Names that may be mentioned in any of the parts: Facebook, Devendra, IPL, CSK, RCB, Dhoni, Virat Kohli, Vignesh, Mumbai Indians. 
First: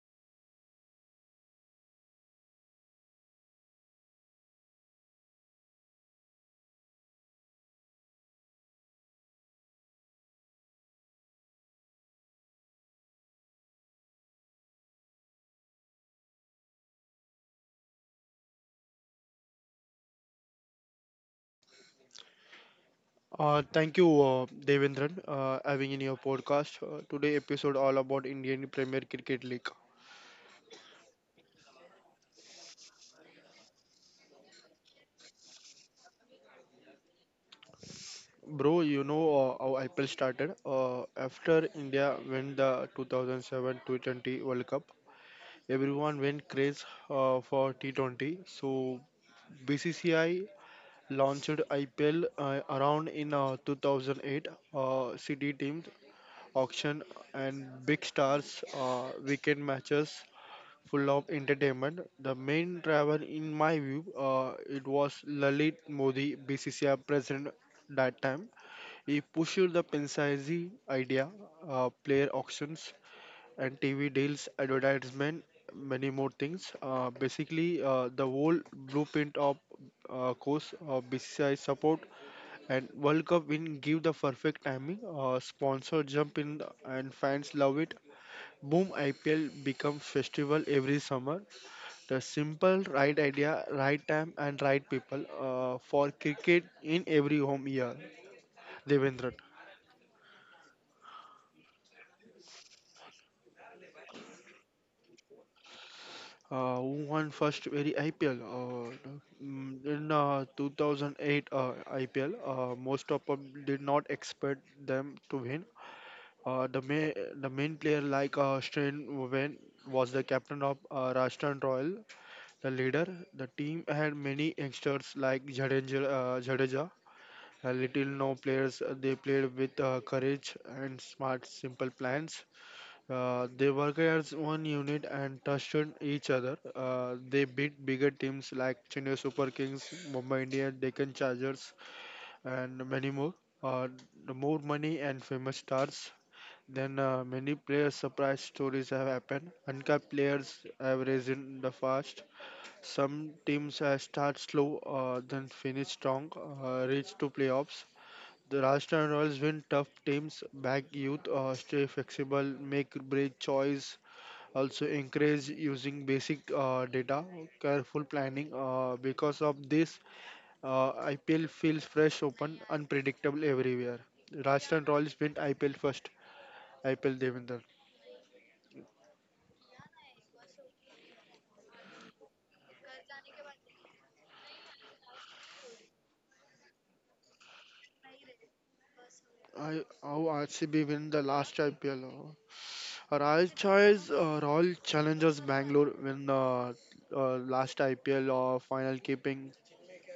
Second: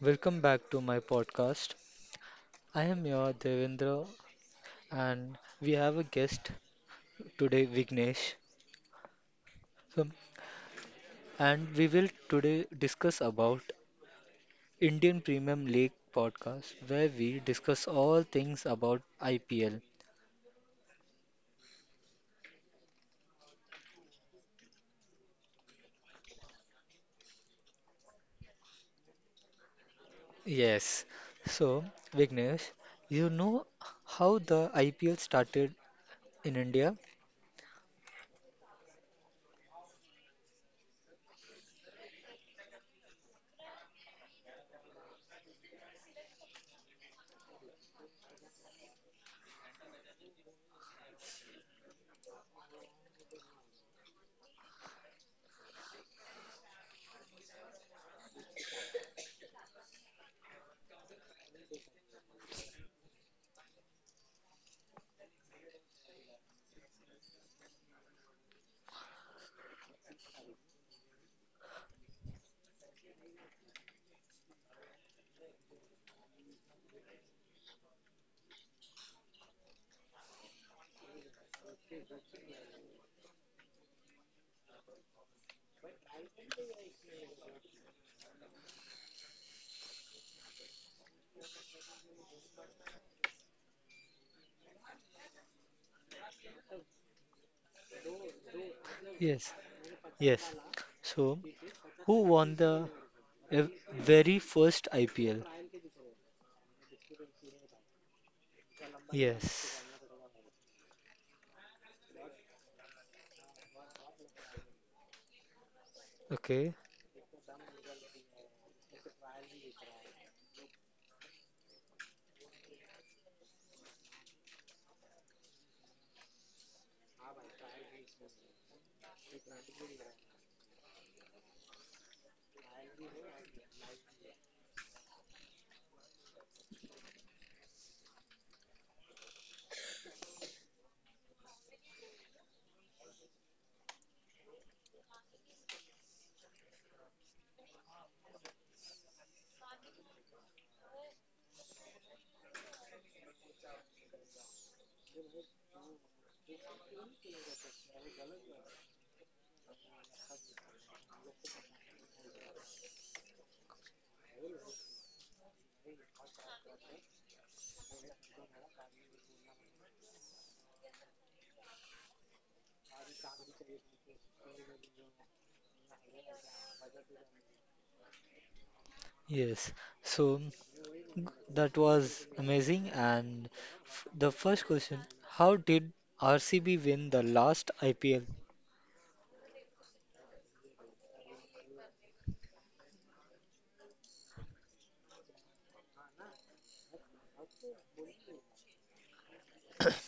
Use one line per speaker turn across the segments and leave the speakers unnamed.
Welcome back to my podcast. I am your Devendra and we have a guest today Vignesh. So, and we will today discuss about Indian Premium League podcast where we discuss all things about IPL.
Thank you, Devendran, having in your podcast. Today episode all about Indian Premier Cricket League.
Yes. So, Vignesh, you know how the IPL started in India?
Bro, you know how IPL started. After India won the 2007 T20 World Cup, everyone went crazy for T20. So BCCI launched IPL around in 2008. City teams, auction, and big stars, weekend matches full of entertainment. The main driver, in my view, it was Lalit Modi, BCCI president that time. He pushed the Pensaizi idea, player auctions and TV deals, advertisement, many more things. Basically, the whole blueprint of course, BCCI support and World Cup win give the perfect timing. Sponsor jump in and fans love it. Boom, IPL become festival every summer. The simple right idea, right time, and right people for cricket in every home year. Devendran,
Yes. Yes. So, who won the uh, very first IPL?
who won first very IPL
Yes.
in 2008 IPL. Most of them did not expect them to win. Uh,
Okay,
the main the main player like Strain Wen was the captain of Rajasthan Royal, the leader. The team had many youngsters like Jadeja. Little known players, they played with courage and smart, simple plans. They worked as one unit and trusted each other. They beat bigger teams like Chennai Super Kings, Mumbai Indians, Deccan Chargers, and many more. Uh, the more money and famous stars. Then many players' surprise stories have happened. Uncapped players have risen the fast. Some teams start slow, then finish strong, reach to playoffs, the Rajasthan Royals win tough teams, back youth, stay flexible, make break choice, also encourage using basic data, careful planning. Because of this, IPL feels fresh, open, unpredictable everywhere. Rajasthan Royals win IPL first. IPL Devinder.
yes. So g- that was amazing. And f the first question, how did RCB win the last IPL?
I, how RCB win the last IPL? Rajasthan's Royal Challengers Bangalore win the last IPL final, keeping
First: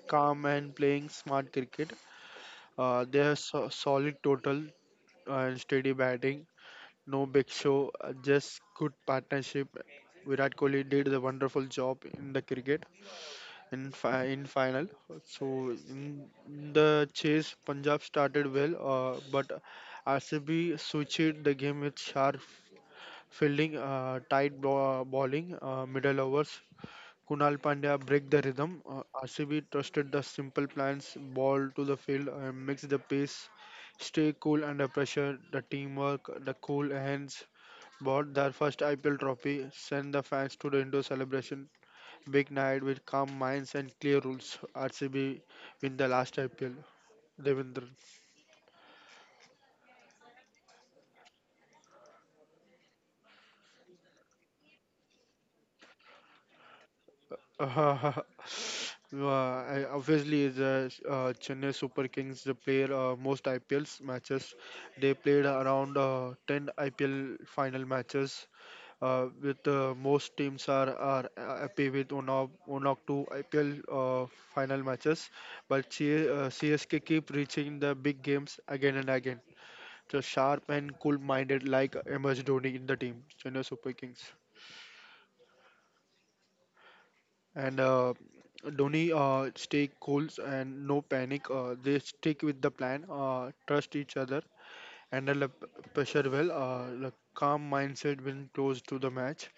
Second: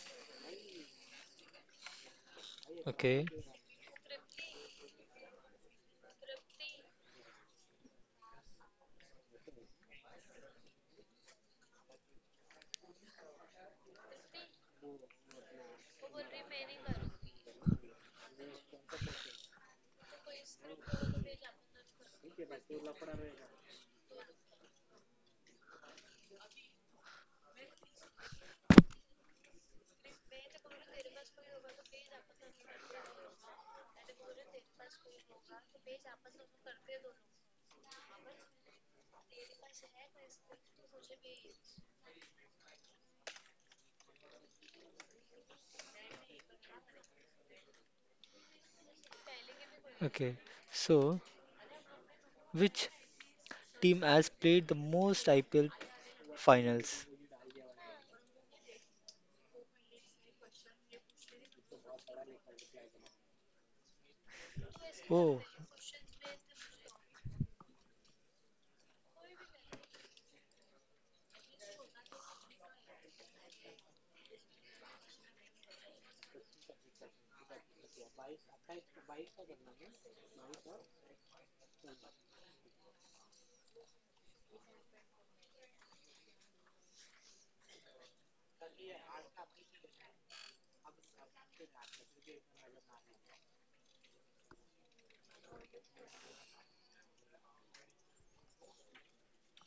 calm and playing smart cricket. They
Okay,
have solid total and steady batting. No big show, just good partnership. Virat Kohli did the wonderful job in the cricket in in final. So in the chase, Punjab started well, but RCB switched the game with sharp fielding, tight bowling, middle overs. Kunal Pandya break the rhythm. RCB trusted the simple plans, ball to the field, and mix the pace, stay cool under pressure, the teamwork, the cool hands. Bought their first IPL trophy, sent the fans to the indoor celebration. Big night with calm minds and clear rules. RCB win the last IPL. Devendra.
okay. So which team has played the most IPL finals?
Uh, I- Obviously, the Chennai Super Kings, they played most IPLs matches. They
Oh,
played around 10 IPL final matches. With most teams are happy with one or one or two IPL final matches, but CSK keep reaching the big games again and again. So sharp and cool-minded, like MS Dhoni in the team, Chennai Super Kings. And Dhoni stay cool and no panic. They stick with the plan, trust each other, handle the pressure well. The calm mindset when close to the match.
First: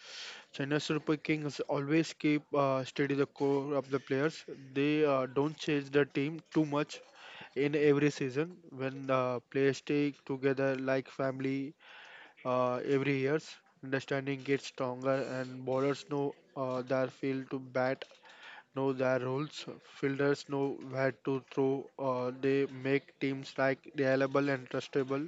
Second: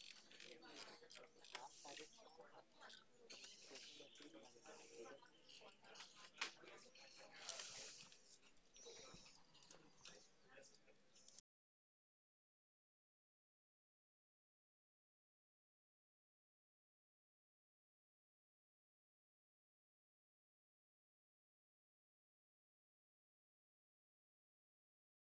Chennai Super Kings always keep steady the core of the players. They don't change the team too much in every season. When the players stay together like family, every years understanding gets stronger and bowlers know their field to bat, know their roles. Fielders know where to throw. They make teams like reliable and trustable.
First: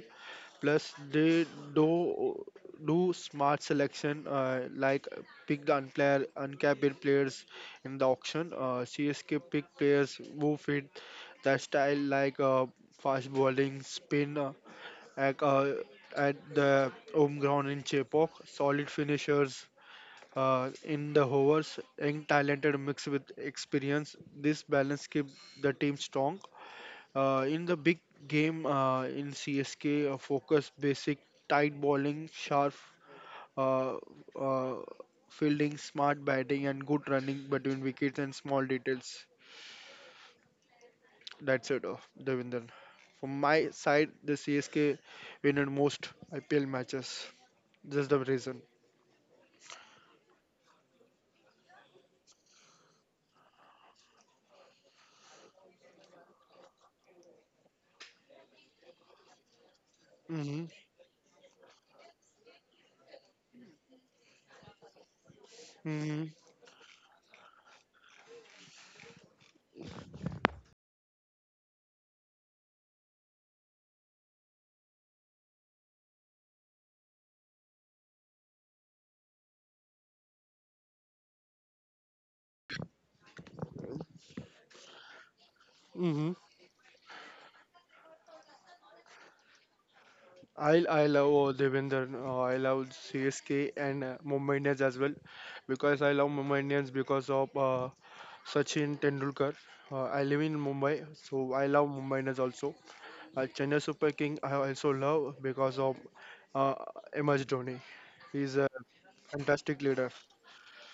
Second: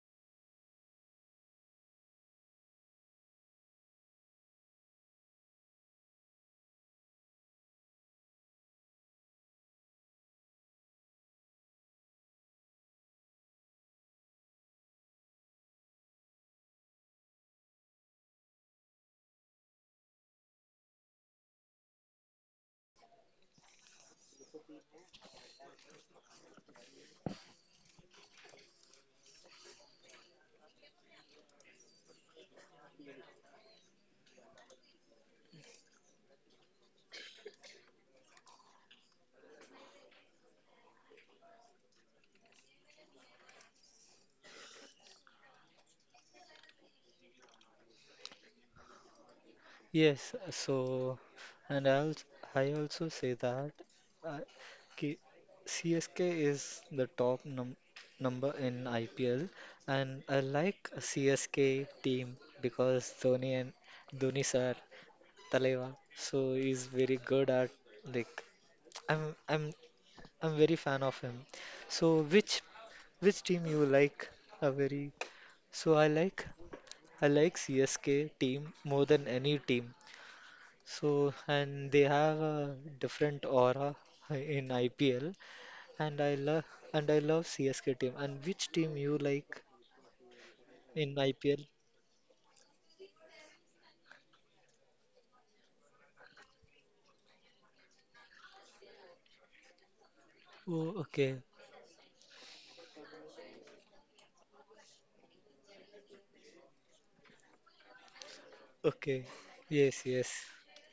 Plus, they do do smart selection like pick uncapped players in the auction. CSK pick players who fit their style like fast bowling, spin at, uh, at the home ground in Chepok, solid finishers in the hovers, young talented mixed with experience. This balance keeps the team strong. In the big game in CSK, focus basic tight bowling, sharp uh, uh, fielding, smart batting, and good running between wickets and small details. That's it, Devinder. From my side, the CSK win in most IPL matches. That's the reason.
yes, so and I also say that uh, K- CSK is the top number in IPL, and I
Hmm.
like CSK team because Dhoni sir Taleva, so he's very good at like I'm I'm I'm very fan of him. So which team you like? A very So I like CSK team more than any team so, and they have a different aura in IPL, and
Hmm.
I love CSK team. And which team you like
I
in
love,
IPL?
Devinder. I love CSK and Mumbai Indians as well, because I love Mumbai Indians because of Sachin Tendulkar. I live in Mumbai,
Oh, okay,
so I love Mumbai Indians also. Chennai Super King I also love because of uh, MS Dhoni. He's a
okay,
fantastic
yes,
leader.
yes,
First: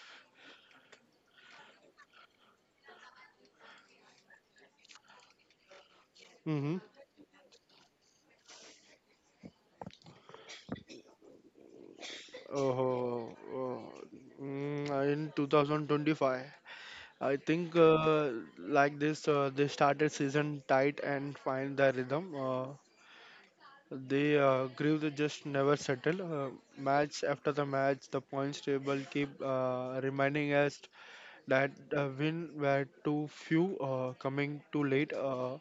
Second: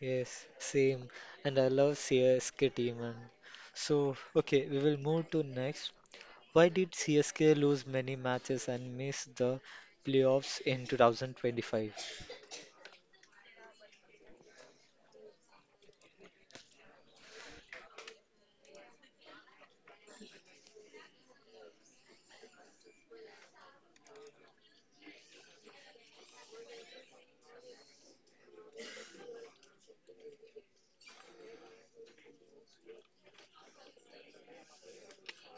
yes, same. And I love CSK team. And so, okay, we will move to next. Why
Mm-hmm.
did CSK lose many matches and miss the playoffs in 2025?
Oh, in 2025, I think like this, they started season tight and find the rhythm. They grieve, just never settle. Match after the match, the points table keep reminding us that win were too few, coming too late.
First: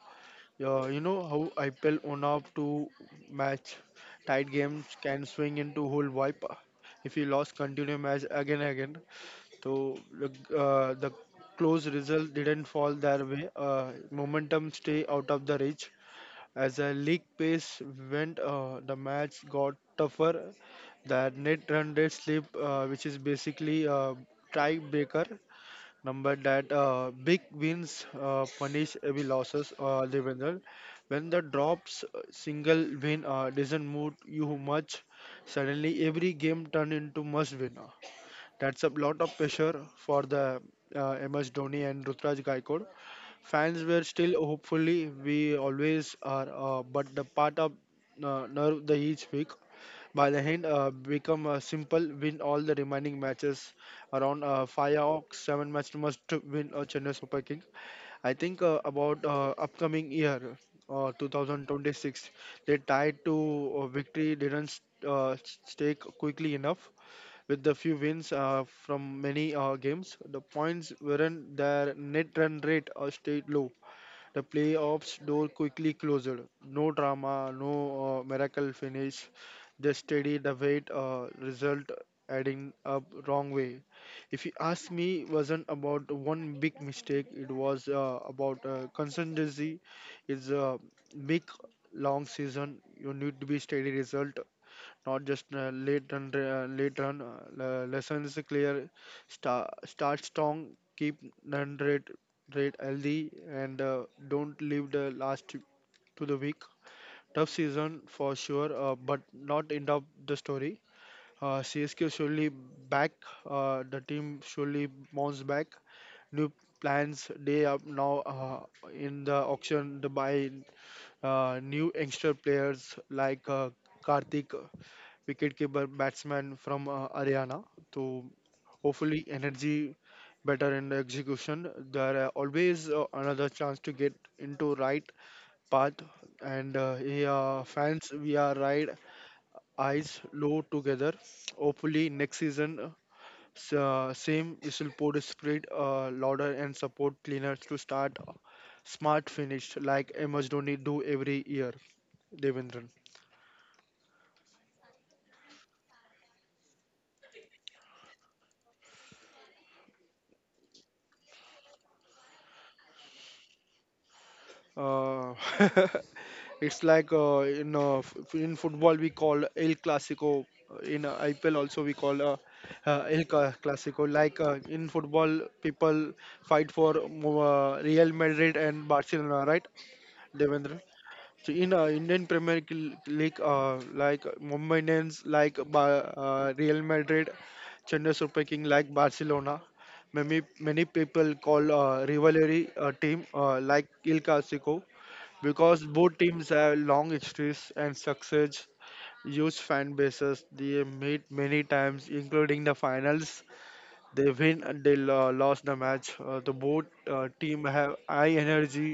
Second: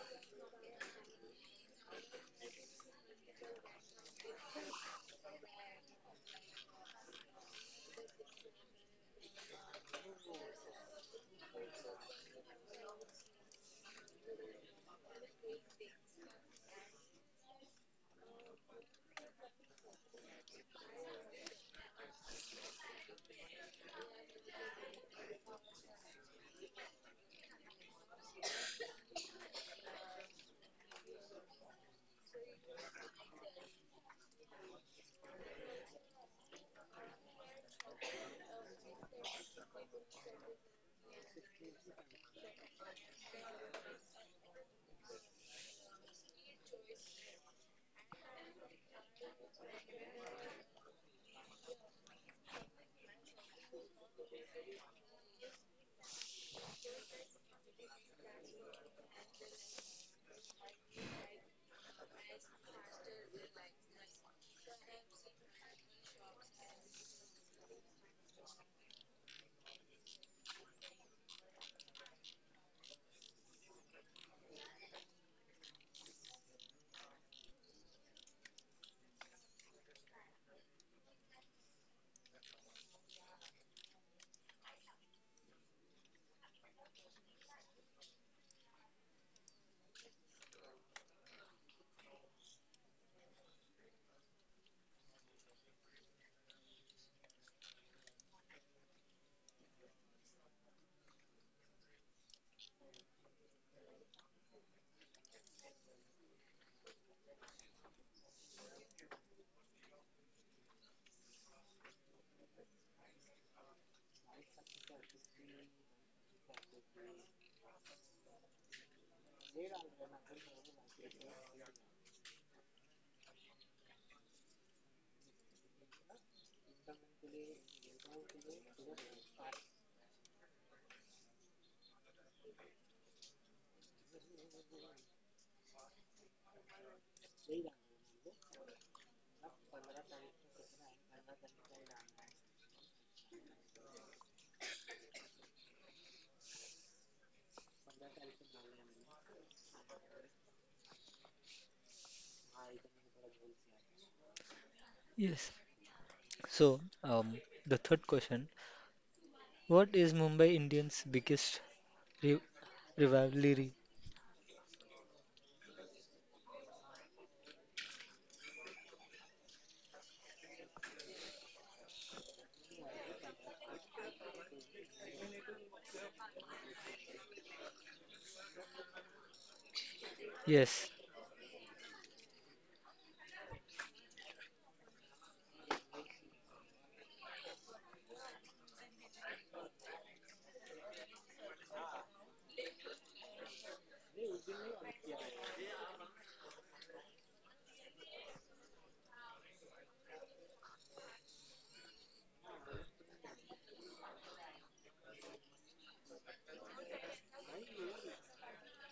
Yeah, you know how IPL one up to match, tight games can swing into whole wipe if you lost continue match again and again. So the close result didn't fall their way. Momentum stay out of the reach. As the league pace went, the match got tougher. That net run rate slip, which is basically a tiebreaker number, that big wins punish heavy losses they win. When the drops single win doesn't move you much, suddenly every game turn into must win. That's a lot of pressure for the MS Dhoni and Rutraj Gaikwad. Fans were still hopefully we always are, but the part of nerve the each week by the hand, become simple. Win all the remaining matches around five or seven match must win a Chennai Super King. I think about upcoming year. 2026, they tied to victory didn't stake quickly enough. With the few wins from many games, the points weren't their net run rate stayed low, the playoffs door quickly closed. No drama, no miracle finish. Just steady the weight result adding up wrong way. If you ask me, wasn't about one big mistake. It was about consistency. It's a big long season. You need to be steady result, not just late run lessons clear, start strong, keep run rate, rate healthy, and don't leave the last to the week. Tough season for sure, but not end of the story. CSK surely back. The team surely bounce back. New plans, they are now in the auction to buy new youngster players like Karthik, wicketkeeper batsman from Haryana. So hopefully energy better in the execution. There are always another chance to get into right path, and yeah, fans we are right eyes low together. Hopefully, next season, same whistle pod spread louder and support cleaners to start a smart finish like MS Dhoni do every year. Devendran.
Yes. So, the third question, what is Mumbai Indians' biggest ri rivalry?
Uh, it's like in in football we call El Clasico. In IPL also we call Clasico. Like in football, people fight for Real Madrid and Barcelona, right, Devendran?
Yes,
So in Indian Premier League, like Mumbai Indians, like Real Madrid, Chennai Super King, like Barcelona, many people call rivalry team like Il Clasico, because both teams have long histories and success, huge fan bases. They meet many times, including the finals. They win and they lost the match. The both team have high energy.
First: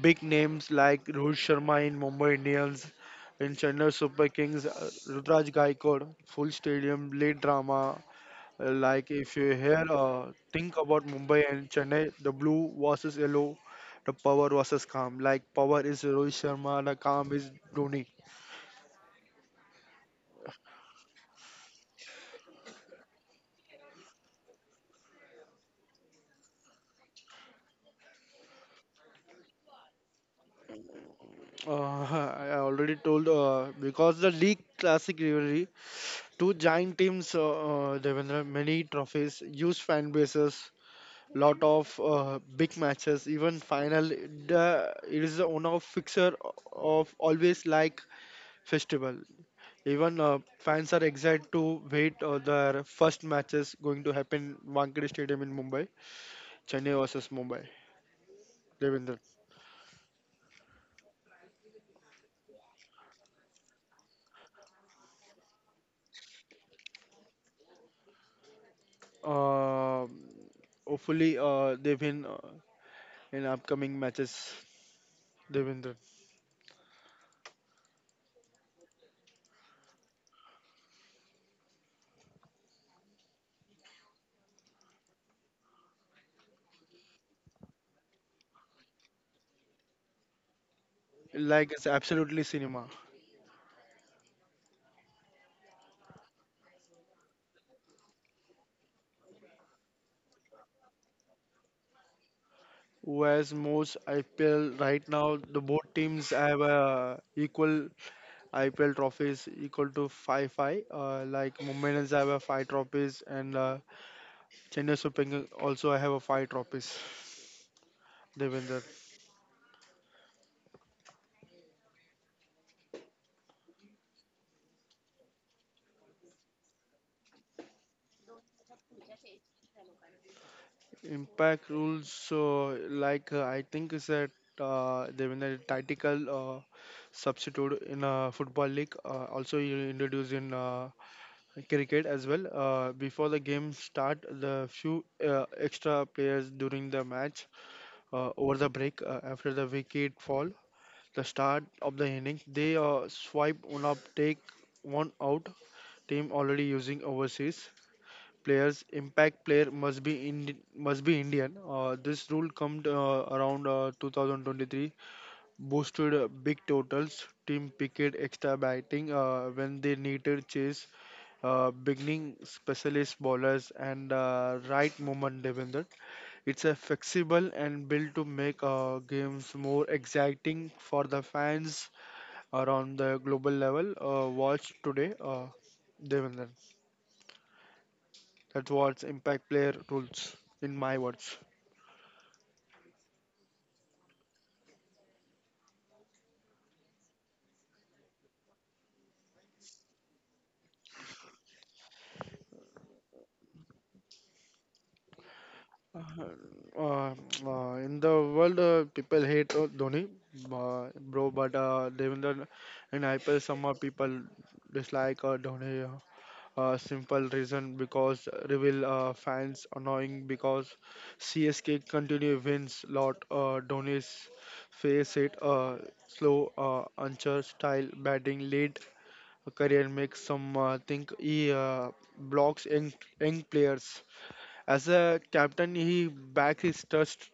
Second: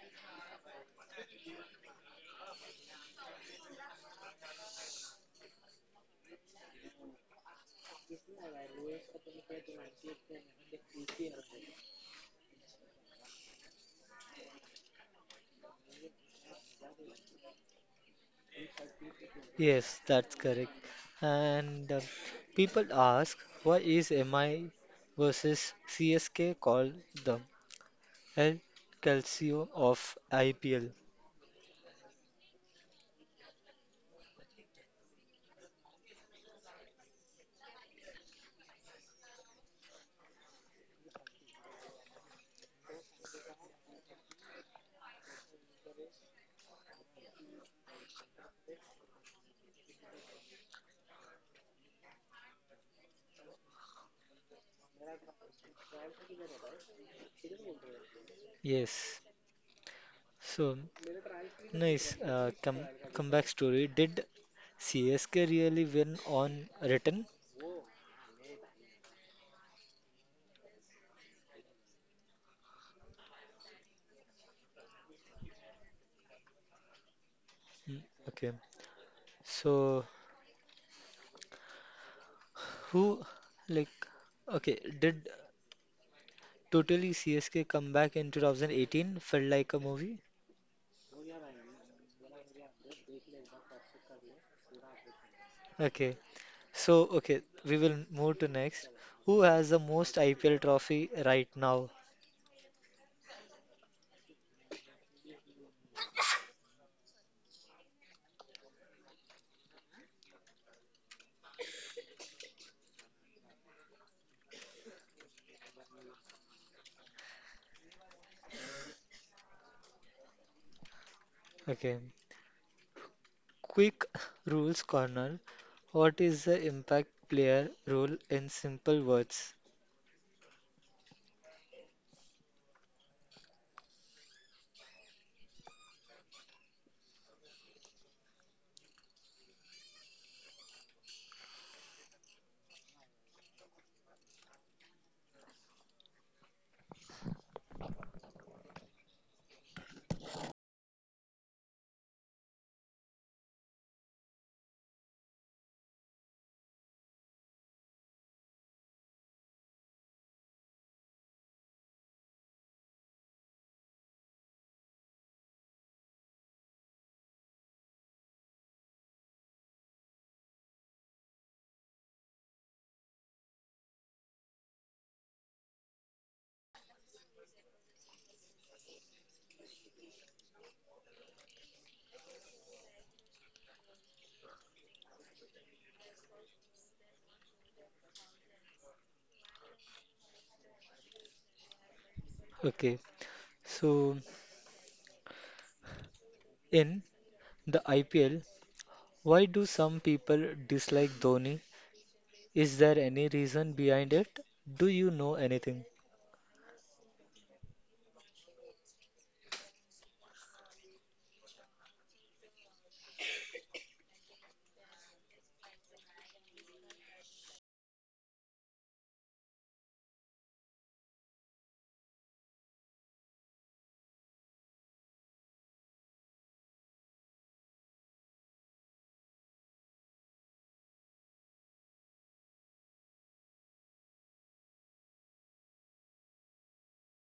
Big names like Rohit Sharma in Mumbai Indians, in Chennai Super Kings, Rudraj Gaikwad, full stadium, late drama. Like if you hear, think about Mumbai and Chennai, the blue versus yellow, the power versus calm. Like power is Rohit Sharma, the calm is Dhoni.
yes, that's correct. And people ask, why is MI versus CSK called the El Calcio of IPL?
I already told because the league classic rivalry, two giant teams, Devendra, many trophies, huge fan bases, lot of big matches even final, the, it is the owner of fixer of always like festival, even fans are excited to wait their first matches going to happen Wankhede stadium in Mumbai, Chennai versus Mumbai, Devendra.
Yes. So, nice comeback story. Did CSK really win on return?
uh, Hopefully they win in upcoming matches, Devendra.
Mm, okay. So, who, like, okay, did totally CSK come back in 2018? Felt like a movie?
Like it's absolutely cinema.
Okay, so, okay, we will move to next. Who has the most IPL trophy right now?
Whereas most IPL right now, the both teams have a equal IPL trophies equal to five five. Like Mumbai Indians have a five trophies and Chennai Super Kings also have a five trophies. Devinder.
Okay, quick rules corner. What is the impact player role in simple words?
Impact rules, so like I think is that Devendra tactical substitute in football league, also you introduce in cricket as well. Before the game start, the few extra players during the match over the break after the wicket fall, the start of the innings, they swipe one up, take one out. Team already using overseas players. Impact player must be Indian. This rule come around 2023, boosted big totals. Team picked extra batting when they needed chase. Beginning specialist bowlers and right movement defender. It's a flexible and built to make games more exciting for the fans or on the global level, watch today, Devinder. That's what's impact player rules, in my words.
Okay, so in the IPL, why do some people dislike Dhoni? Is there any reason behind it? Do you know anything?
Uh, in the world, people hate Dhoni, bro, but Devinder in IPL, some people dislike Dhoni. Simple reason, because Reveal fans annoying because CSK continue wins lot. Donis face it, slow anchor style batting lead career makes some think he blocks young, young players. As a captain, he back his trust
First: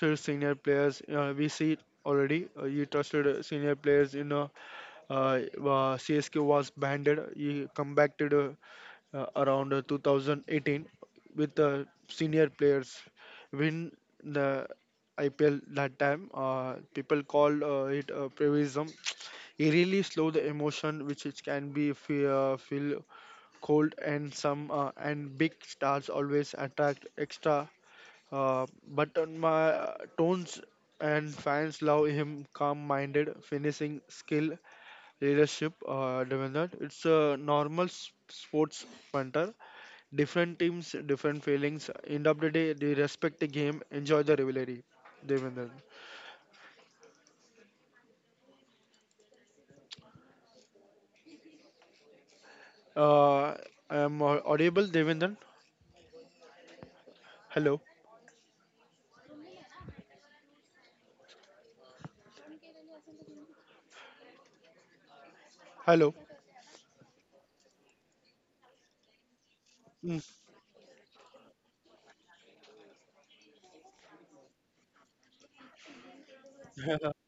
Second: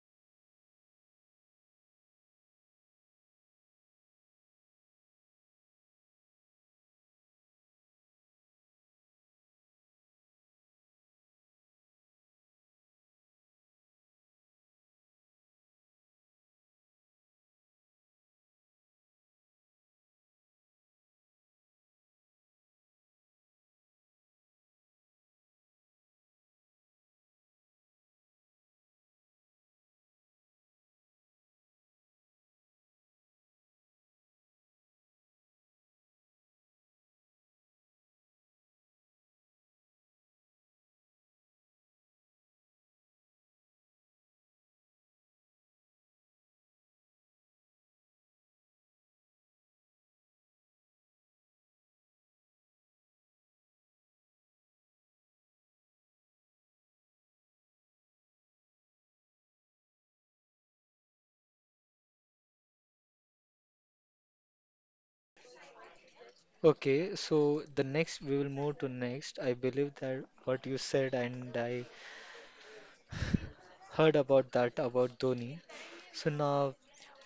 to senior players. We see it already. He trusted senior players. CSK was banded. He come back to the around 2018 with senior players win the IPL that time. People call it prevism. He really slow the emotion, which it can be feel cold, and some and big stars always attract extra. But on my tones and fans love him calm-minded, finishing skill, leadership. Devendra, it's a normal sports punter. Different teams, different feelings. End of the day, they respect the game, enjoy the rivalry. Devendran. Uh, I am audible, Devendran. Hello. Hello.
Okay, so the next we will move to next. I believe
Mm.
that what you said and I heard about that about Dhoni. So now,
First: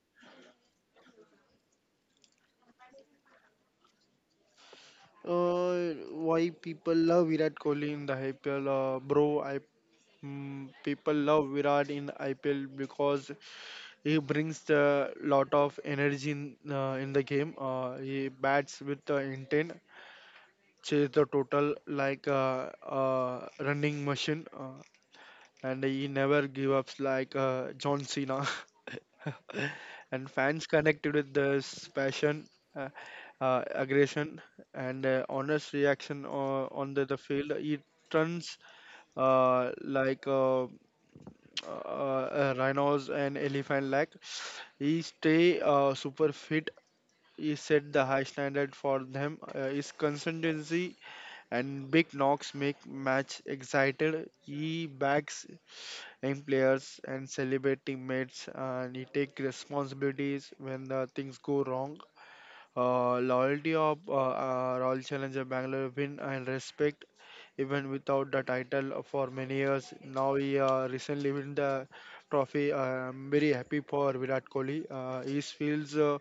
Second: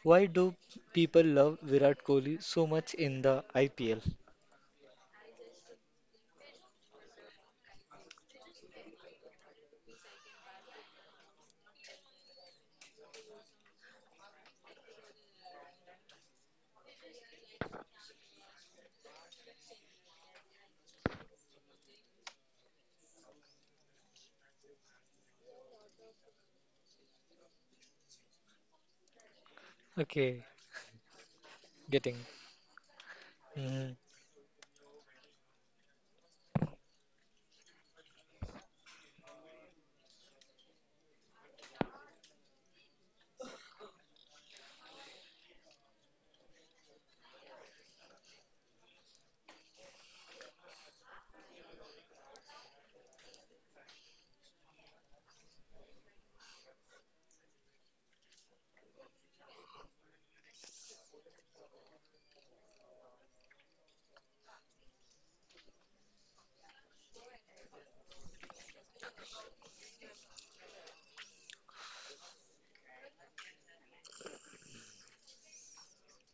why do people love Virat Kohli so much in the IPL?
Why people love Virat Kohli in the IPL? Bro, people love Virat in IPL because he brings the lot of energy in the game. He bats with the intent, chase the total like a running machine. And he never give up like John Cena. And
Okay,
fans connected with this
getting.
passion, uh,
Mhm.
aggression, and honest reaction on the field. He turns like rhinos and elephant like. He stay super fit. He set the high standard for them. His consistency and big knocks make match excited. He backs young players and celebrate teammates, and he take responsibilities when the things go wrong. Loyalty of Royal Challenger Bangalore win and respect even without the title for many years. Now he recently win the trophy. I'm very happy for Virat Kohli. He feels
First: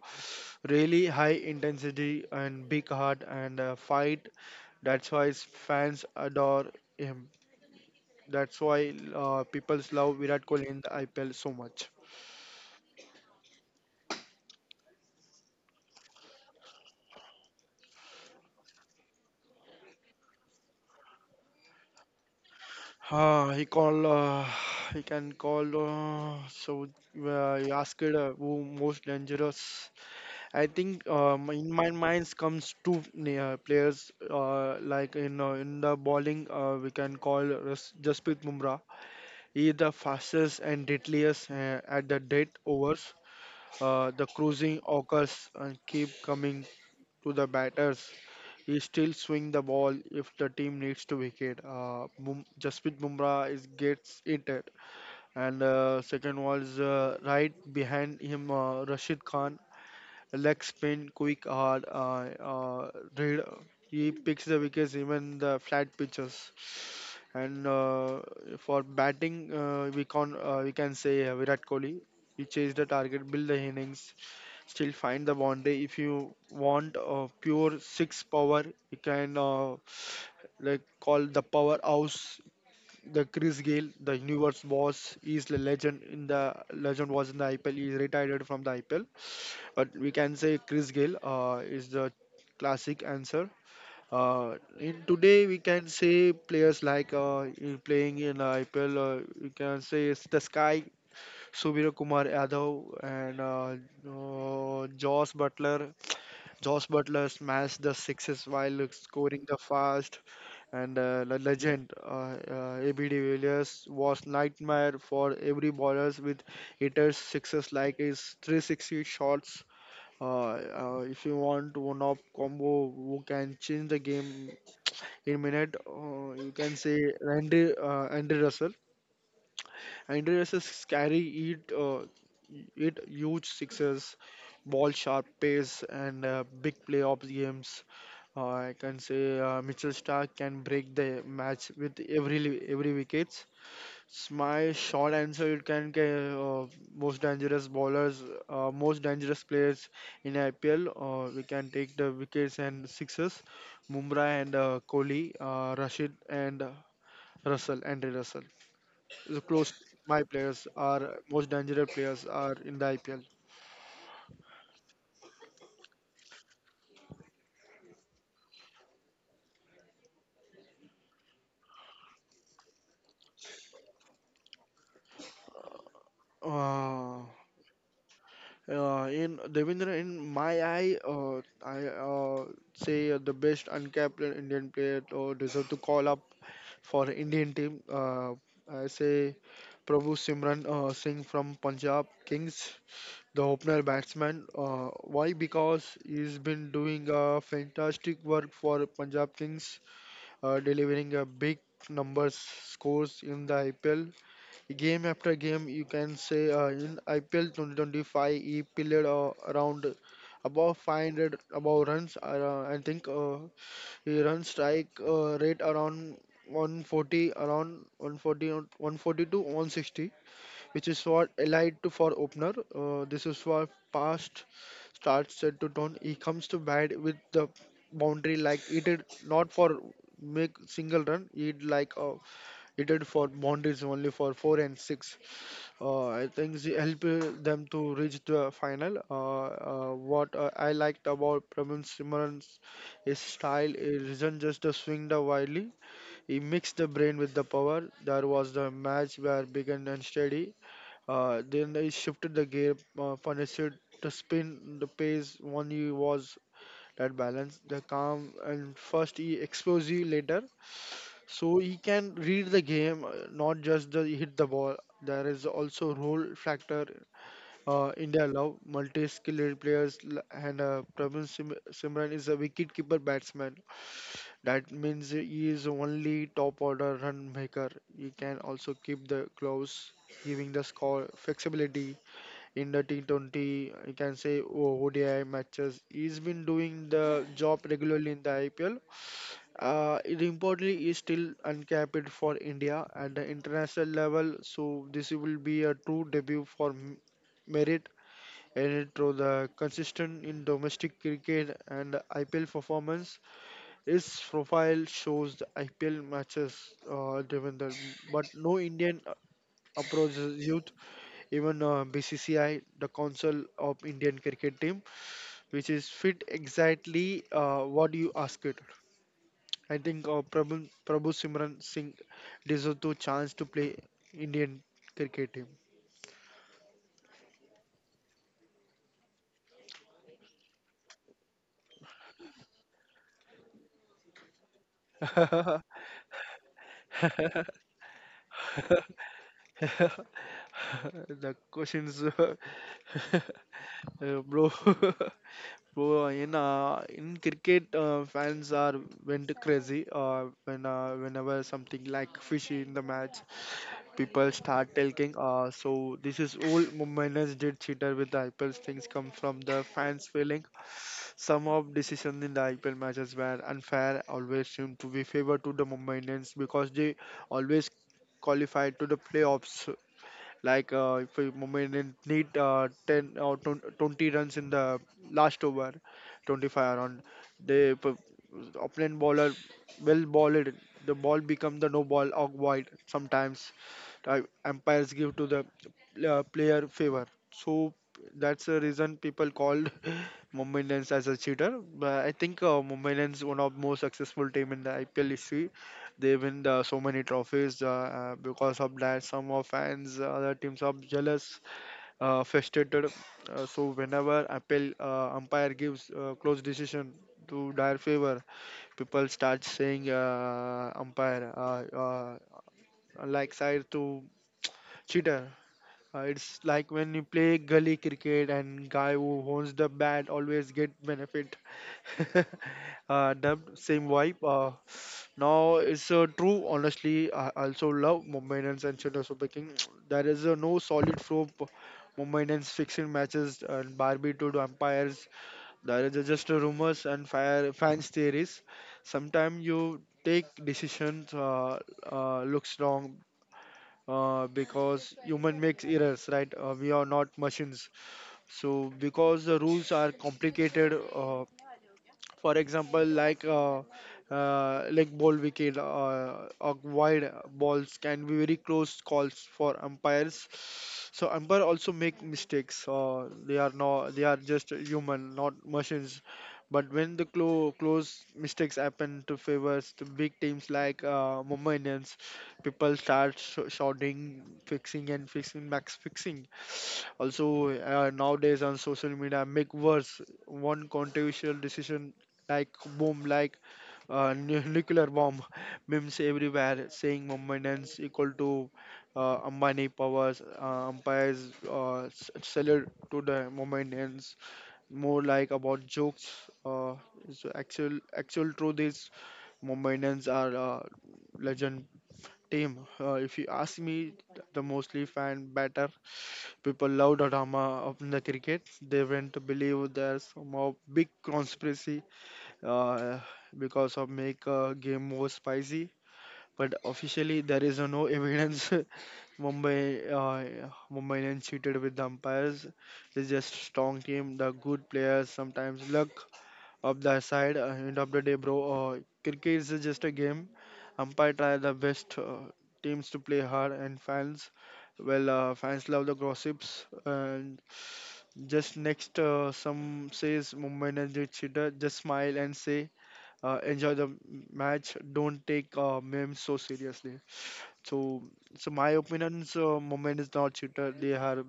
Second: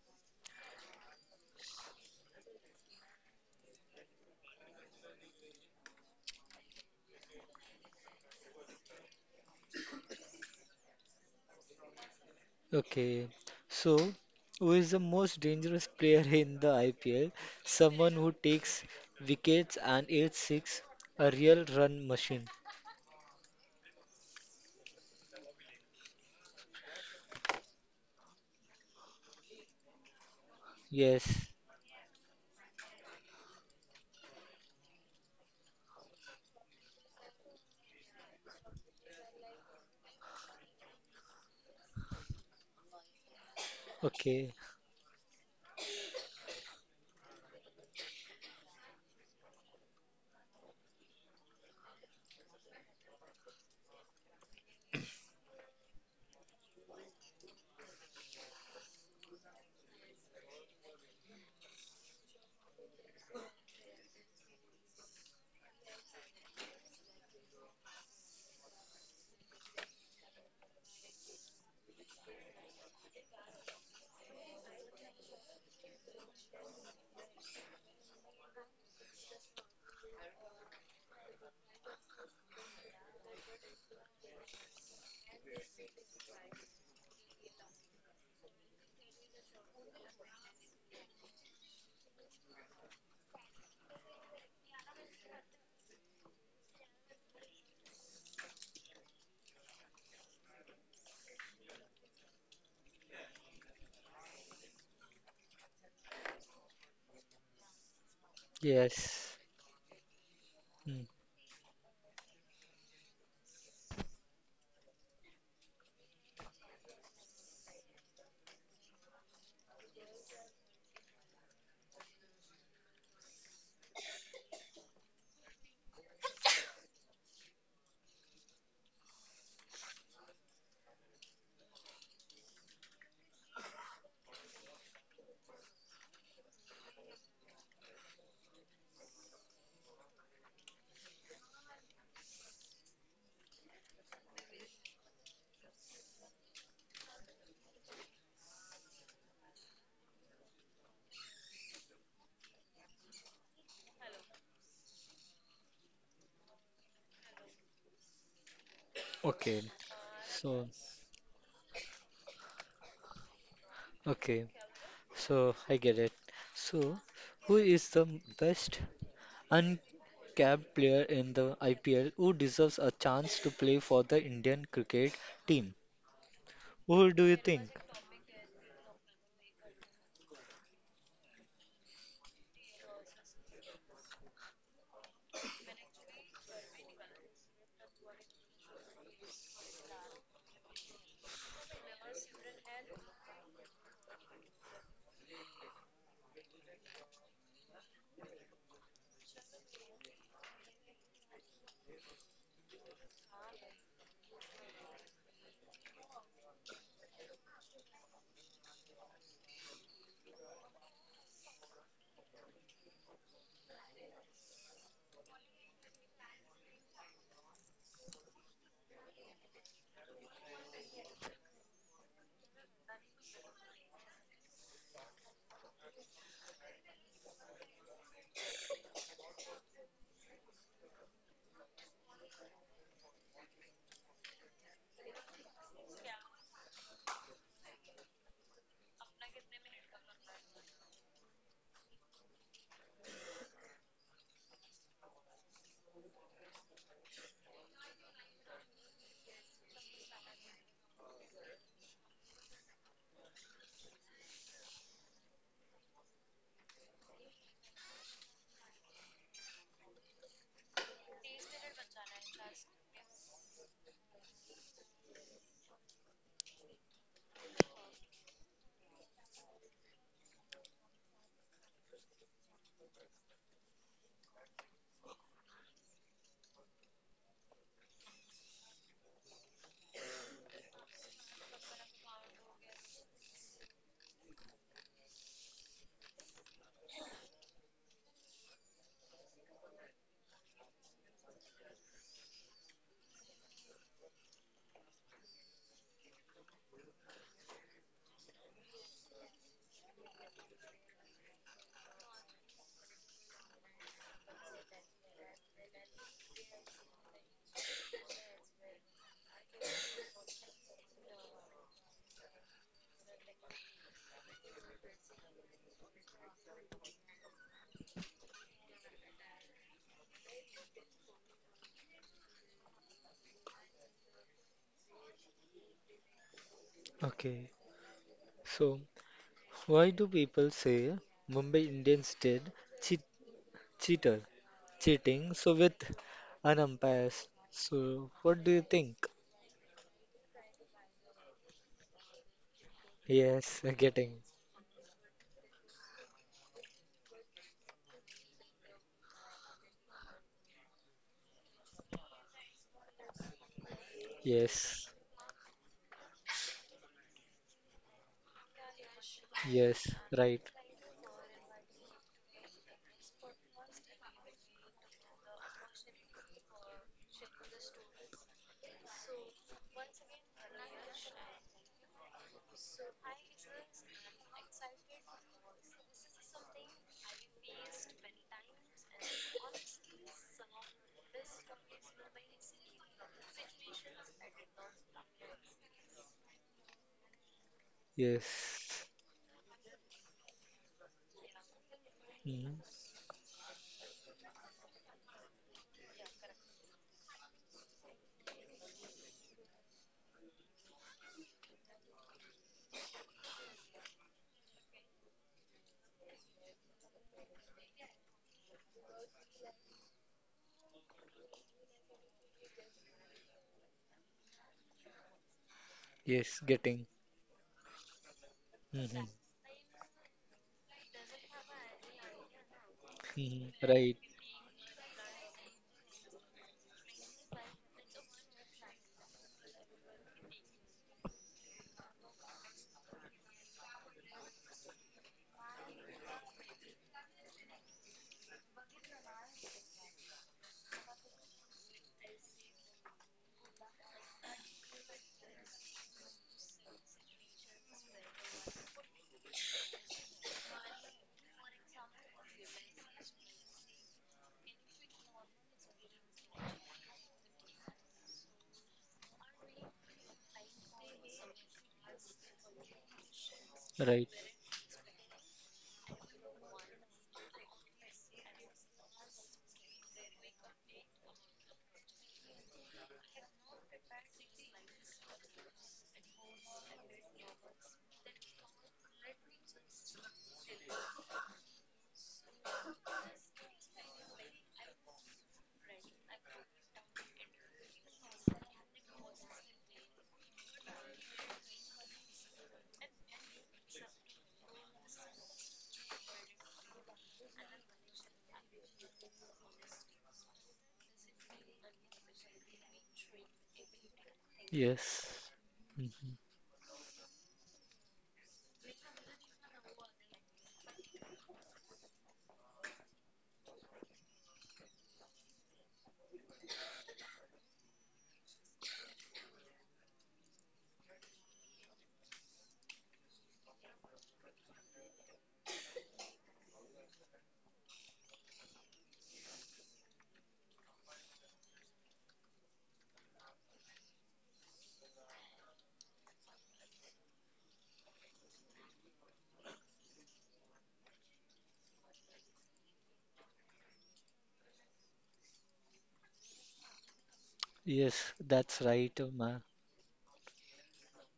really high intensity and big heart and fight. That's why his fans adore him. That's why people love Virat Kohli in the IPL so much.
Okay, so who is the most dangerous player in the IPL? Someone who takes wickets and eats six, a real run machine.
Uh, he call uh, he can call so He asked who most dangerous. I think
Yes.
in my minds comes two players like in the bowling, we can call Jasprit Bumrah. He is the fastest and deadliest at the dead overs. The
Okay.
cruising occurs and keep coming to the batters. He still swing the ball if the team needs to wicket. Jasprit Bumrah is gets it, and second was right behind him, Rashid Khan. Legs spin quick hard. Read, he picks the wickets even the flat pitches. And for batting, we can say Virat Kohli. He chase the target, build the innings, still find the boundary. If you want pure six power, you can like call the powerhouse, the Chris Gale, the universe boss. He's the legend in the legend was in the IPL. He's retired from the IPL, but we can say Chris Gayle is the classic answer. In today, we can say players like in playing in IPL, you can say it's the Sky, Subir Kumar Yadav, and Josh Butler. Josh Butler smashed the sixes while scoring
Yes.
the fast, and
Mm.
the legend, AB de Villiers, was nightmare for every bowlers with hitters sixes like his 360 shots. uh, if you want one-up combo who can change the game in minute, you can say Andy Russell. Andy Russell's carry it, uh, it huge sixes, ball sharp pace, and big playoff games. I can say Mitchell Stark can break the match with every wickets. My short answer it can get most dangerous bowlers, most dangerous players in IPL. We can take the wickets and sixes, Mumra and Kohli, Rashid, and Andre Russell. The close,
Okay,
my players
so
are most dangerous players are in the IPL.
okay, so I get it. So, who is the best uncapped player in the IPL who deserves a chance to play for the Indian cricket team?
Uh,
Who do you think?
in Devendra, in my eye, I say the best uncapped Indian player to deserve to call up for Indian team. I say Prabhu Simran Singh from Punjab Kings, the opener batsman. Why? Because he's been doing a fantastic work for Punjab Kings, delivering a big numbers scores in the IPL game after game. You can say in IPL 2025 he played around about 500 about runs. I think he run strike rate around 140 around 140 140 to 160, which is what allied to for opener. This is for past starts set to turn. He comes to bat with the boundary like he did not for make single run. He did for boundaries only for four and six. I think he helped them to reach the final. What I liked about Pravin Simran's, his style, it isn't just a swing the wildly. He mixed the brain with the power. There was the match where began unsteady. Then he shifted the gear, punished the spin, the pace. One he was that balance, the calm, and first he explosive later. So he can read the game, not just the hit the ball. There is also role factor in their love. Multi-skilled players, and Simran is a wicket-keeper batsman. That means he is only top order run maker. He can also keep the close, giving the score flexibility in the T20. You can say oh, ODI matches. He's been doing the job regularly in the IPL. It importantly is still uncapped for India at the international level. So this will be a true debut for Merit, and through the consistent in domestic cricket and IPL performance, his profile shows the IPL matches driven there, but no Indian approaches youth. Even BCCI, the Council of Indian Cricket Team, which is fit exactly what you ask it. I think Prabhu Simran Singh deserves to chance to play Indian cricket team.
Okay, so why do people say Mumbai Indians did cheat cheater cheating? So with an umpire. So what do you think?
The questions,
Yes, getting.
bro. Bro, in cricket, fans are went crazy. Whenever something like fishy in the match, people start
Yes.
talking. So this is all Mumbai did cheater with the IPL things come from the
Yes,
fans feeling.
right.
Some of decisions in the IPL matches were unfair. Always seem to be favored to the Mumbai Indians because they always qualified to the playoffs. Like if we moment need 10 or 20 runs in the last over, 25 around, the opponent bowler will ball it. The ball become the no ball or wide sometimes. Umpires give to the player favor. So that's the reason
Yes.
people called Mumbai Indians as a cheater. But I think
Mhm.
Mumbai Indians one of most successful team in the IPL history. They win so many trophies because of that. Some of fans, other teams are jealous, frustrated. So whenever appeal umpire gives close decision to their favor, people start saying umpire like side to cheater. It's
Yes,
like when
getting.
you play gully cricket and guy
Mhm.
who owns the bat always get benefit. The
Mhm.
same
Right,
vibe. Now it's true. Honestly, I also love Mumbai Indians and Chennai Super Kings. There is no solid flow. Mumbai Indians fixing matches and Barbie to the umpires. There is just rumors and fire fans theories. Sometimes you take decisions looks wrong because human makes errors, right? We are not machines. So because the rules are complicated. For example, like ball wicket, or wide balls can be very close calls for umpires, so umpire also make mistakes, they are
right.
just human, not machines, but when the close mistakes happen to favors the big teams like Mumbai Indians, people start shouting, fixing and fixing, max fixing. Also nowadays on social media, make worse. One controversial decision, like boom, like nuclear bomb, memes everywhere saying maintenance equal to Ambani powers, umpires salute to the maintenance. More like about jokes. So actual truth is Mumbai are a legend team. If you ask me, the mostly fan
Yes.
batter
Mhm.
people love the drama of the cricket. They went to believe there's some of big conspiracy uh, because of make game more spicy. But officially, there is no evidence Mumbai Mumbai Indians cheated with the umpires. It's just strong team, the good players, sometimes luck of their side. End of the day, bro, cricket is just a game. Umpire try the best teams to play hard, and fans, well, fans love the gossips. And just next, some says Mumbai Indians did cheated. Just smile and say enjoy the match. Don't take memes so seriously. So,
Yes,
so my
that's right,
opinions,
ma.
moment is not cheater. They are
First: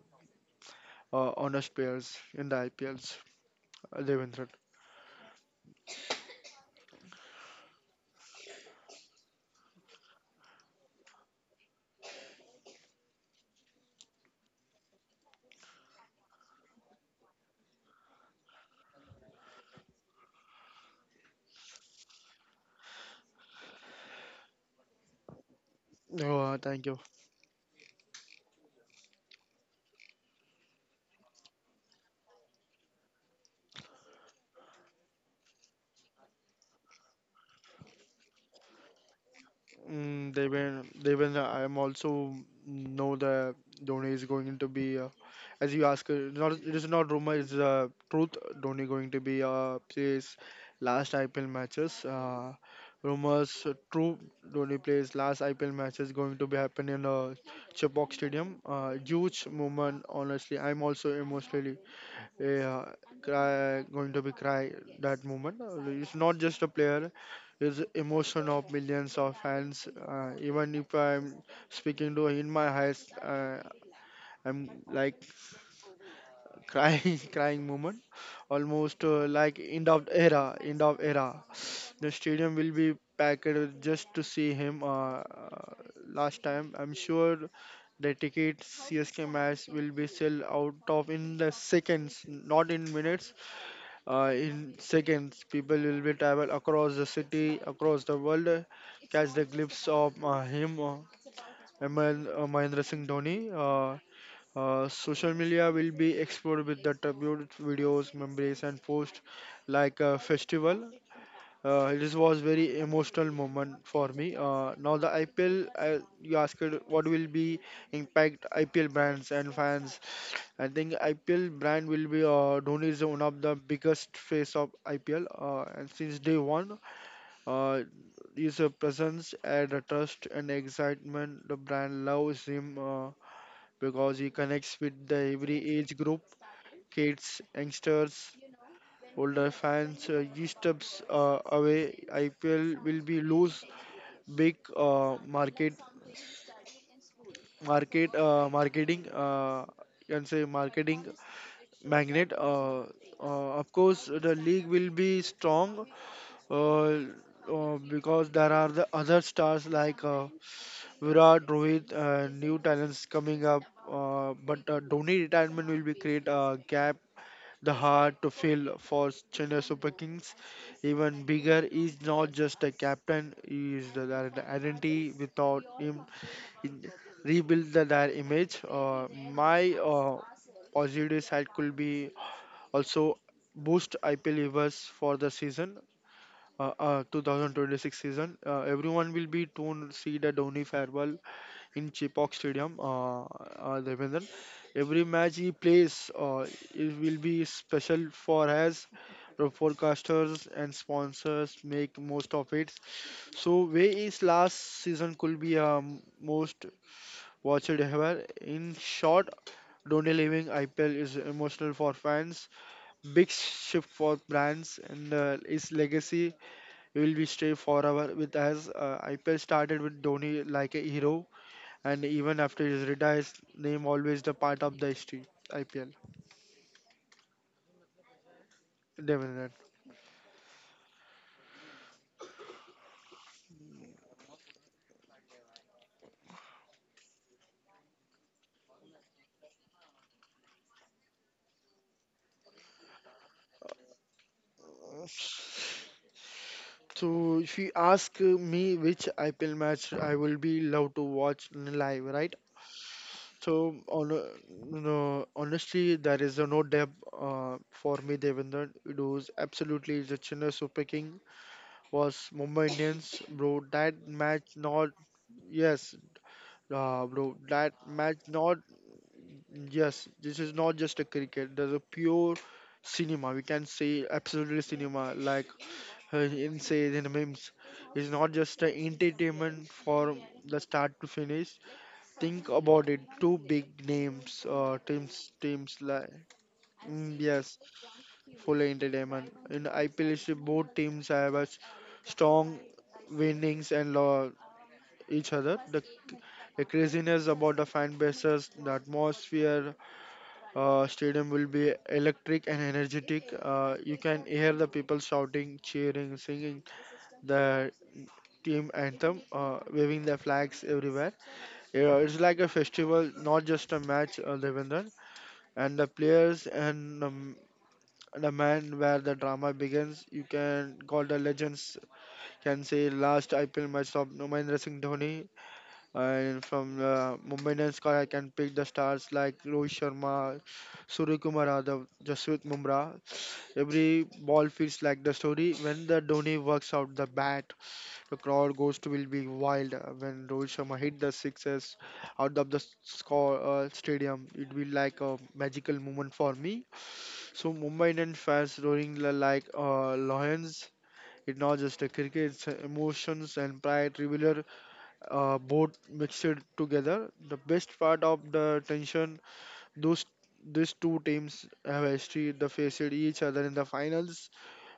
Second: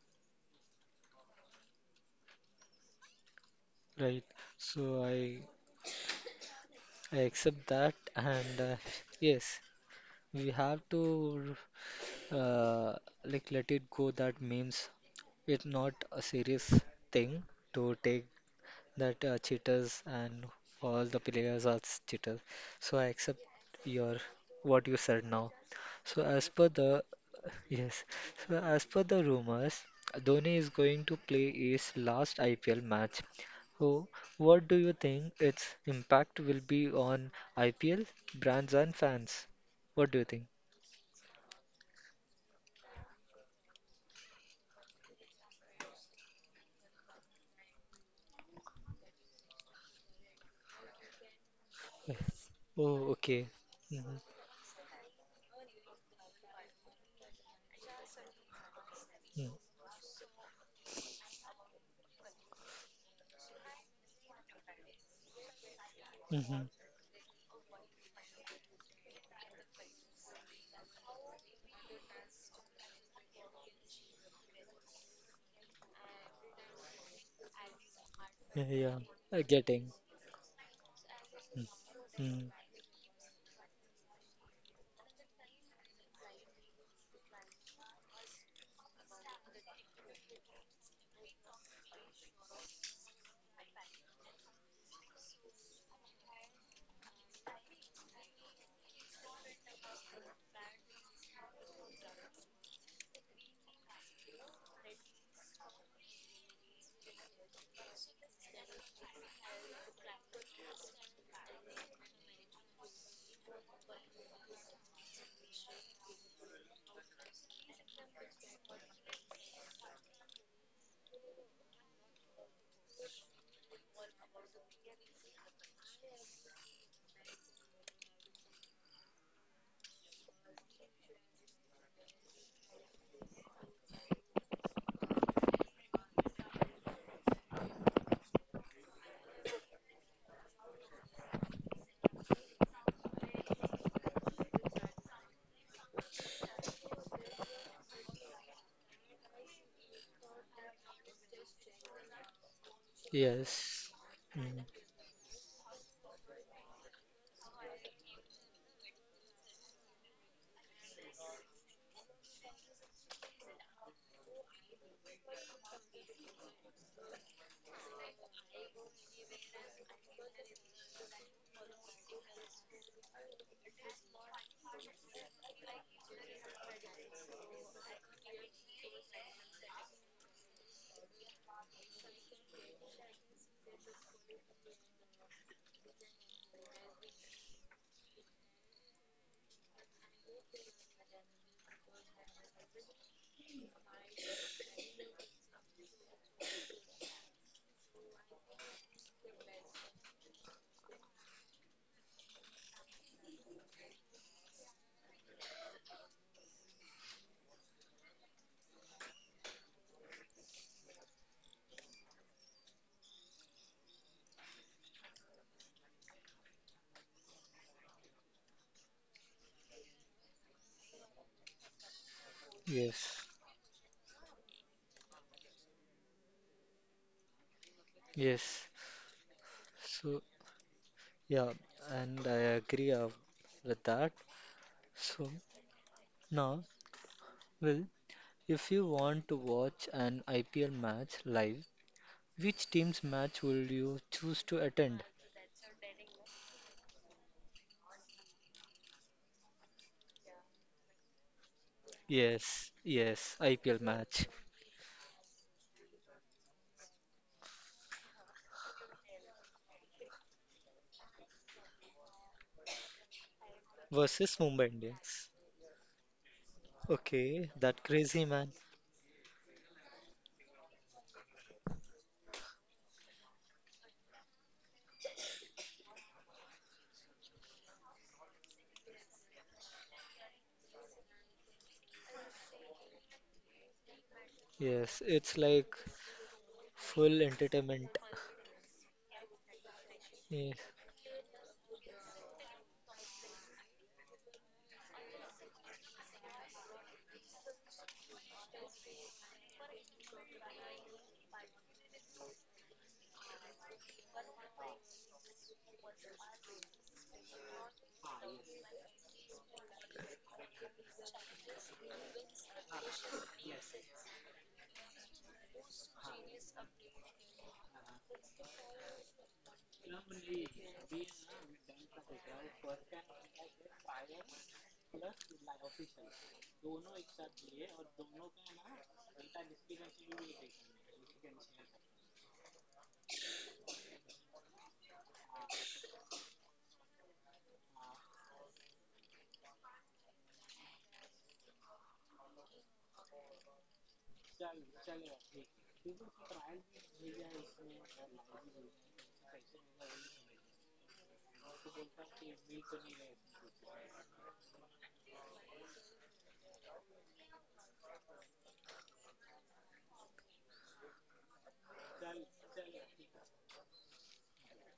honest players in the IPLs.
Right.
Devendra.
So I accept that and yes, we have to uh, like let it go that memes it's not a serious thing to take that cheaters and all the players are cheaters. So I accept your what you said now. So as per
Oh, thank
the
you.
yes, so as per the rumors, Dhoni is going to play his last IPL match. So what do you think its impact will be on IPL brands and fans? What do you think?
Mm, Deven, I am also know that Dhoni is going to be, as you ask, not it is not rumor, it's truth. Dhoni going to be plays last IPL matches.
Yeah. Oh, okay.
Rumors
Mm-hmm.
true. Dhoni plays last IPL matches going to be happen in Chepauk Stadium. Huge moment, honestly. I'm also emotionally, yeah, cry, going to be cry that moment. It's not
Mm-hmm.
just a player, it's emotion of millions of fans. Even if I'm speaking to in my highest, I'm like crying, crying moment,
Yeah, yeah.
almost
I
like end
getting.
of era, end of era. The
Mm-hmm.
stadium will be packed just to see him. Last time, I'm sure the ticket CSK match will be sell out of in the seconds, not in minutes. In seconds, people will be travel across the city, across the world, catch the glimpse of him, Mahendra Singh Dhoni. Social media will be explored with the tribute videos, memories, and posts like a festival. This was very emotional moment for me. Now the IPL, you asked what will be impact IPL brands and fans. I think IPL brand will be, Dhoni is one of the biggest face of IPL, and since day one, uh, his presence and the trust and excitement the brand loves him because he connects with the every age group, kids, youngsters, older fans. He steps away. IPL will be lose big market marketing. Can say marketing Magnet, of
Yes.
course, the
Mm.
league will be strong because there are the other stars like Virat, Rohit, new talents coming up. But Dhoni retirement will be create a gap, the hard to fill for Chennai Super Kings. Even bigger, is not just a captain; he is the, their identity. Without him, in- rebuild the, their image. My positive side could be also, boost IPL viewers for the season, 2026 season. Everyone will be tuned to see the Dhoni farewell in Chipak Stadium, Devendran. Every match he plays, it will be special for us. The forecasters and sponsors make most of it. So, way his last season could be, most watched ever. In short, Dhoni leaving IPL is emotional for fans, big shift for brands, and its legacy will be stay forever with us. IPL started with Dhoni like a hero, and even after his retire,
Yes.
his name always the part of the history. IPL,
Yes.
definitely.
So, yeah, and I agree with that. So, now, well, if you want to watch an IPL match live, which team's match will you choose to attend?
So if you ask me which IPL match I will be love to watch live, right?
Yes, yes,
So
IPL
on,
match
no, honestly, there is a no depth for me. Devendra, it was absolutely the Chennai Super King was Mumbai Indians, bro. That
versus
match
Mumbai
not,
Indians.
yes, bro.
Okay,
That
that
match
crazy man.
not, yes. This is not just a cricket. There's a pure cinema. We can say absolutely cinema. Like, in say in the memes, it's not just a entertainment from the start to finish. Think about it. Two big names,
Yes, it's
teams,
like
teams like,
full
mm, yes,
entertainment.
full entertainment. In IPL,
Yes,
both teams have a strong winnings and lo each other. The craziness about the fan bases, the atmosphere, stadium will be electric and energetic. You can hear the people shouting, cheering, singing the team anthem, waving their flags everywhere. Yeah, it's like a festival, not just a match, Devendran. And the players and, the man where the drama begins, you can call the legends, can say last IPL match of Mahendra Singh Dhoni. And from the Mumbai Indians squad, I can pick the stars like Rohit Sharma, Surya Kumar Yadav, Jasprit Bumrah. Every ball feels like the story. When the Dhoni works out the bat, the crowd goes to will be wild. When Rohit Sharma hit the sixes out of the score stadium, it will like a magical moment for me. So Mumbai Indians fans roaring like lions. It's not just a cricket, it's emotions and pride revealer both mixed together. The best part of the tension, those these two teams have history. They faced each other in the finals.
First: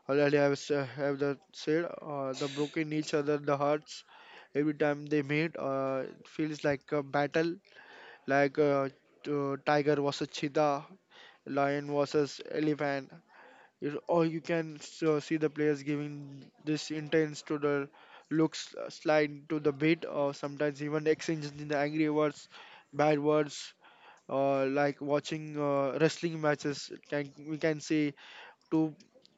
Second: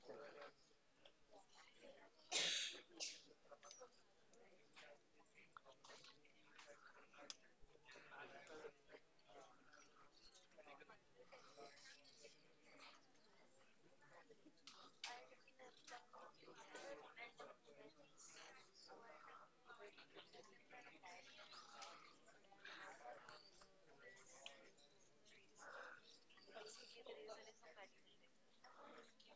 Already I have, have the said they broke in each other the hearts every time they meet. It feels like a battle, like, tiger versus cheetah, lion versus elephant. You- Or you can so see the players giving this intense to the looks slide to the bit, or sometimes even exchanging the angry words, bad words, like watching wrestling matches. Can, we can see two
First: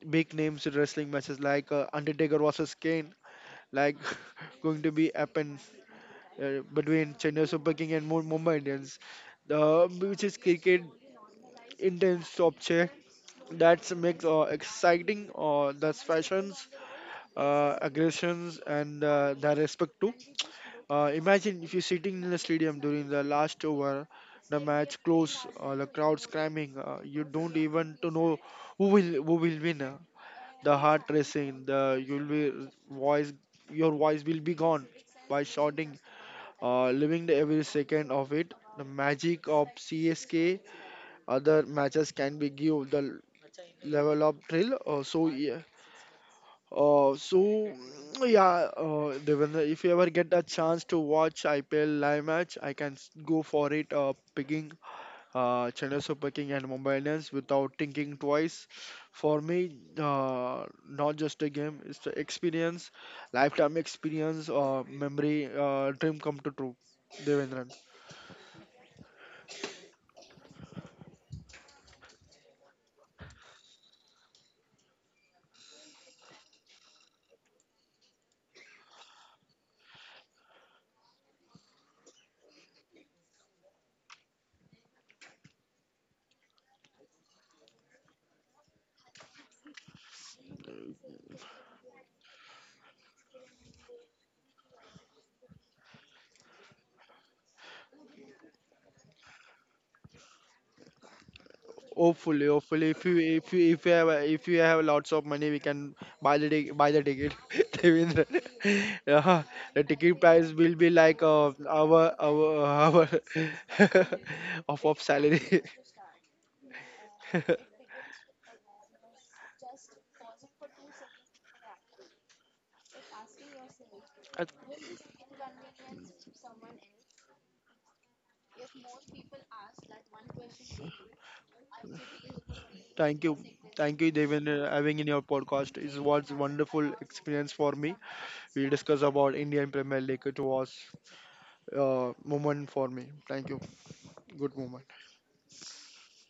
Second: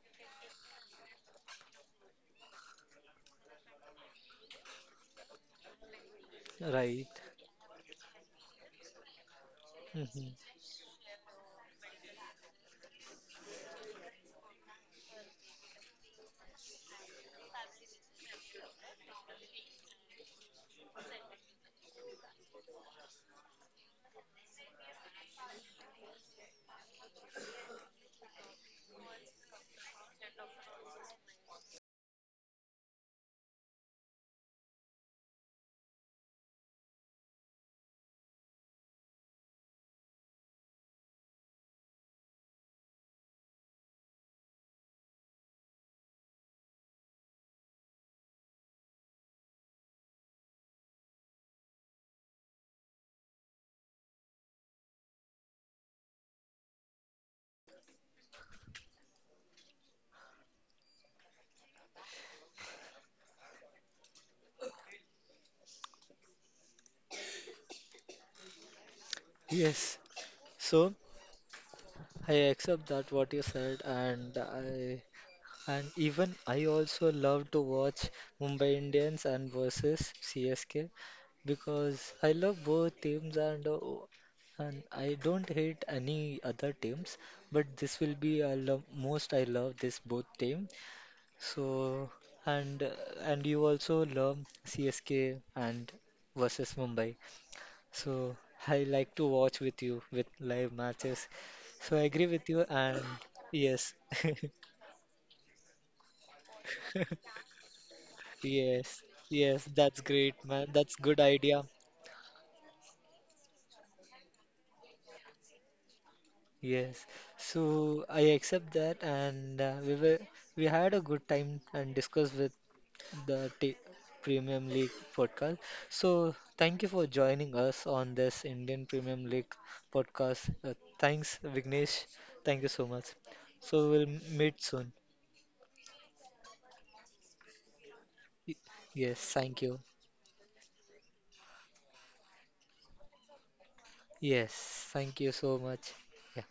big names in wrestling matches like Undertaker versus Kane, like going to be happen
right.
between Chennai Super King and Mumbai Indians, the,
Hmm.
which is cricket intense object that's makes exciting the fashions, aggressions, and the respect too. Imagine if you're sitting in the stadium during the last over, the match close, the crowd screaming. You don't even to know who will win. The heart racing. The you'll be voice your voice will be gone by shouting, living the every second of it. The magic of CSK. Other matches can be give the level up thrill. Uh, so mm, yeah, Devendra, if you ever get a chance to watch IPL live match, I can go for it. Picking Chennai Super King and Mumbai Indians without thinking twice. For me, not just a game; it's the experience, lifetime experience, memory, dream come to true. Devendran.
Yes. So, I accept that what you said, and I and even I also love to watch Mumbai Indians and versus CSK because I love both teams and and I don't hate any other teams, but this will be I love most I love this both team. So and and you also love CSK and versus Mumbai. So I like to watch with you with live matches. So I agree
Hopefully,
with you
hopefully,
and
if you if you
yes.
if you have lots of money, we can buy the ticket, Devendra.
Yes.
Yeah,
Yes,
the
that's
ticket
great,
price
man.
will be
That's
like
good idea.
our off of salary.
Yes. So I accept that and we had a good time and discussed with the t
Uh,
Premium League podcast. So thank you for joining us on this Indian Premium League podcast. Thanks, Vignesh. Thank you so much.
Thank you,
So we'll
thank you,
meet
Devin,
soon.
having in your podcast. It was wonderful experience for me.
Y-
We
Yes,
discuss about
thank you.
Indian Premier League. It was a, moment for me. Thank you.
Yes,
Good
thank
moment.
you so much. Yeah.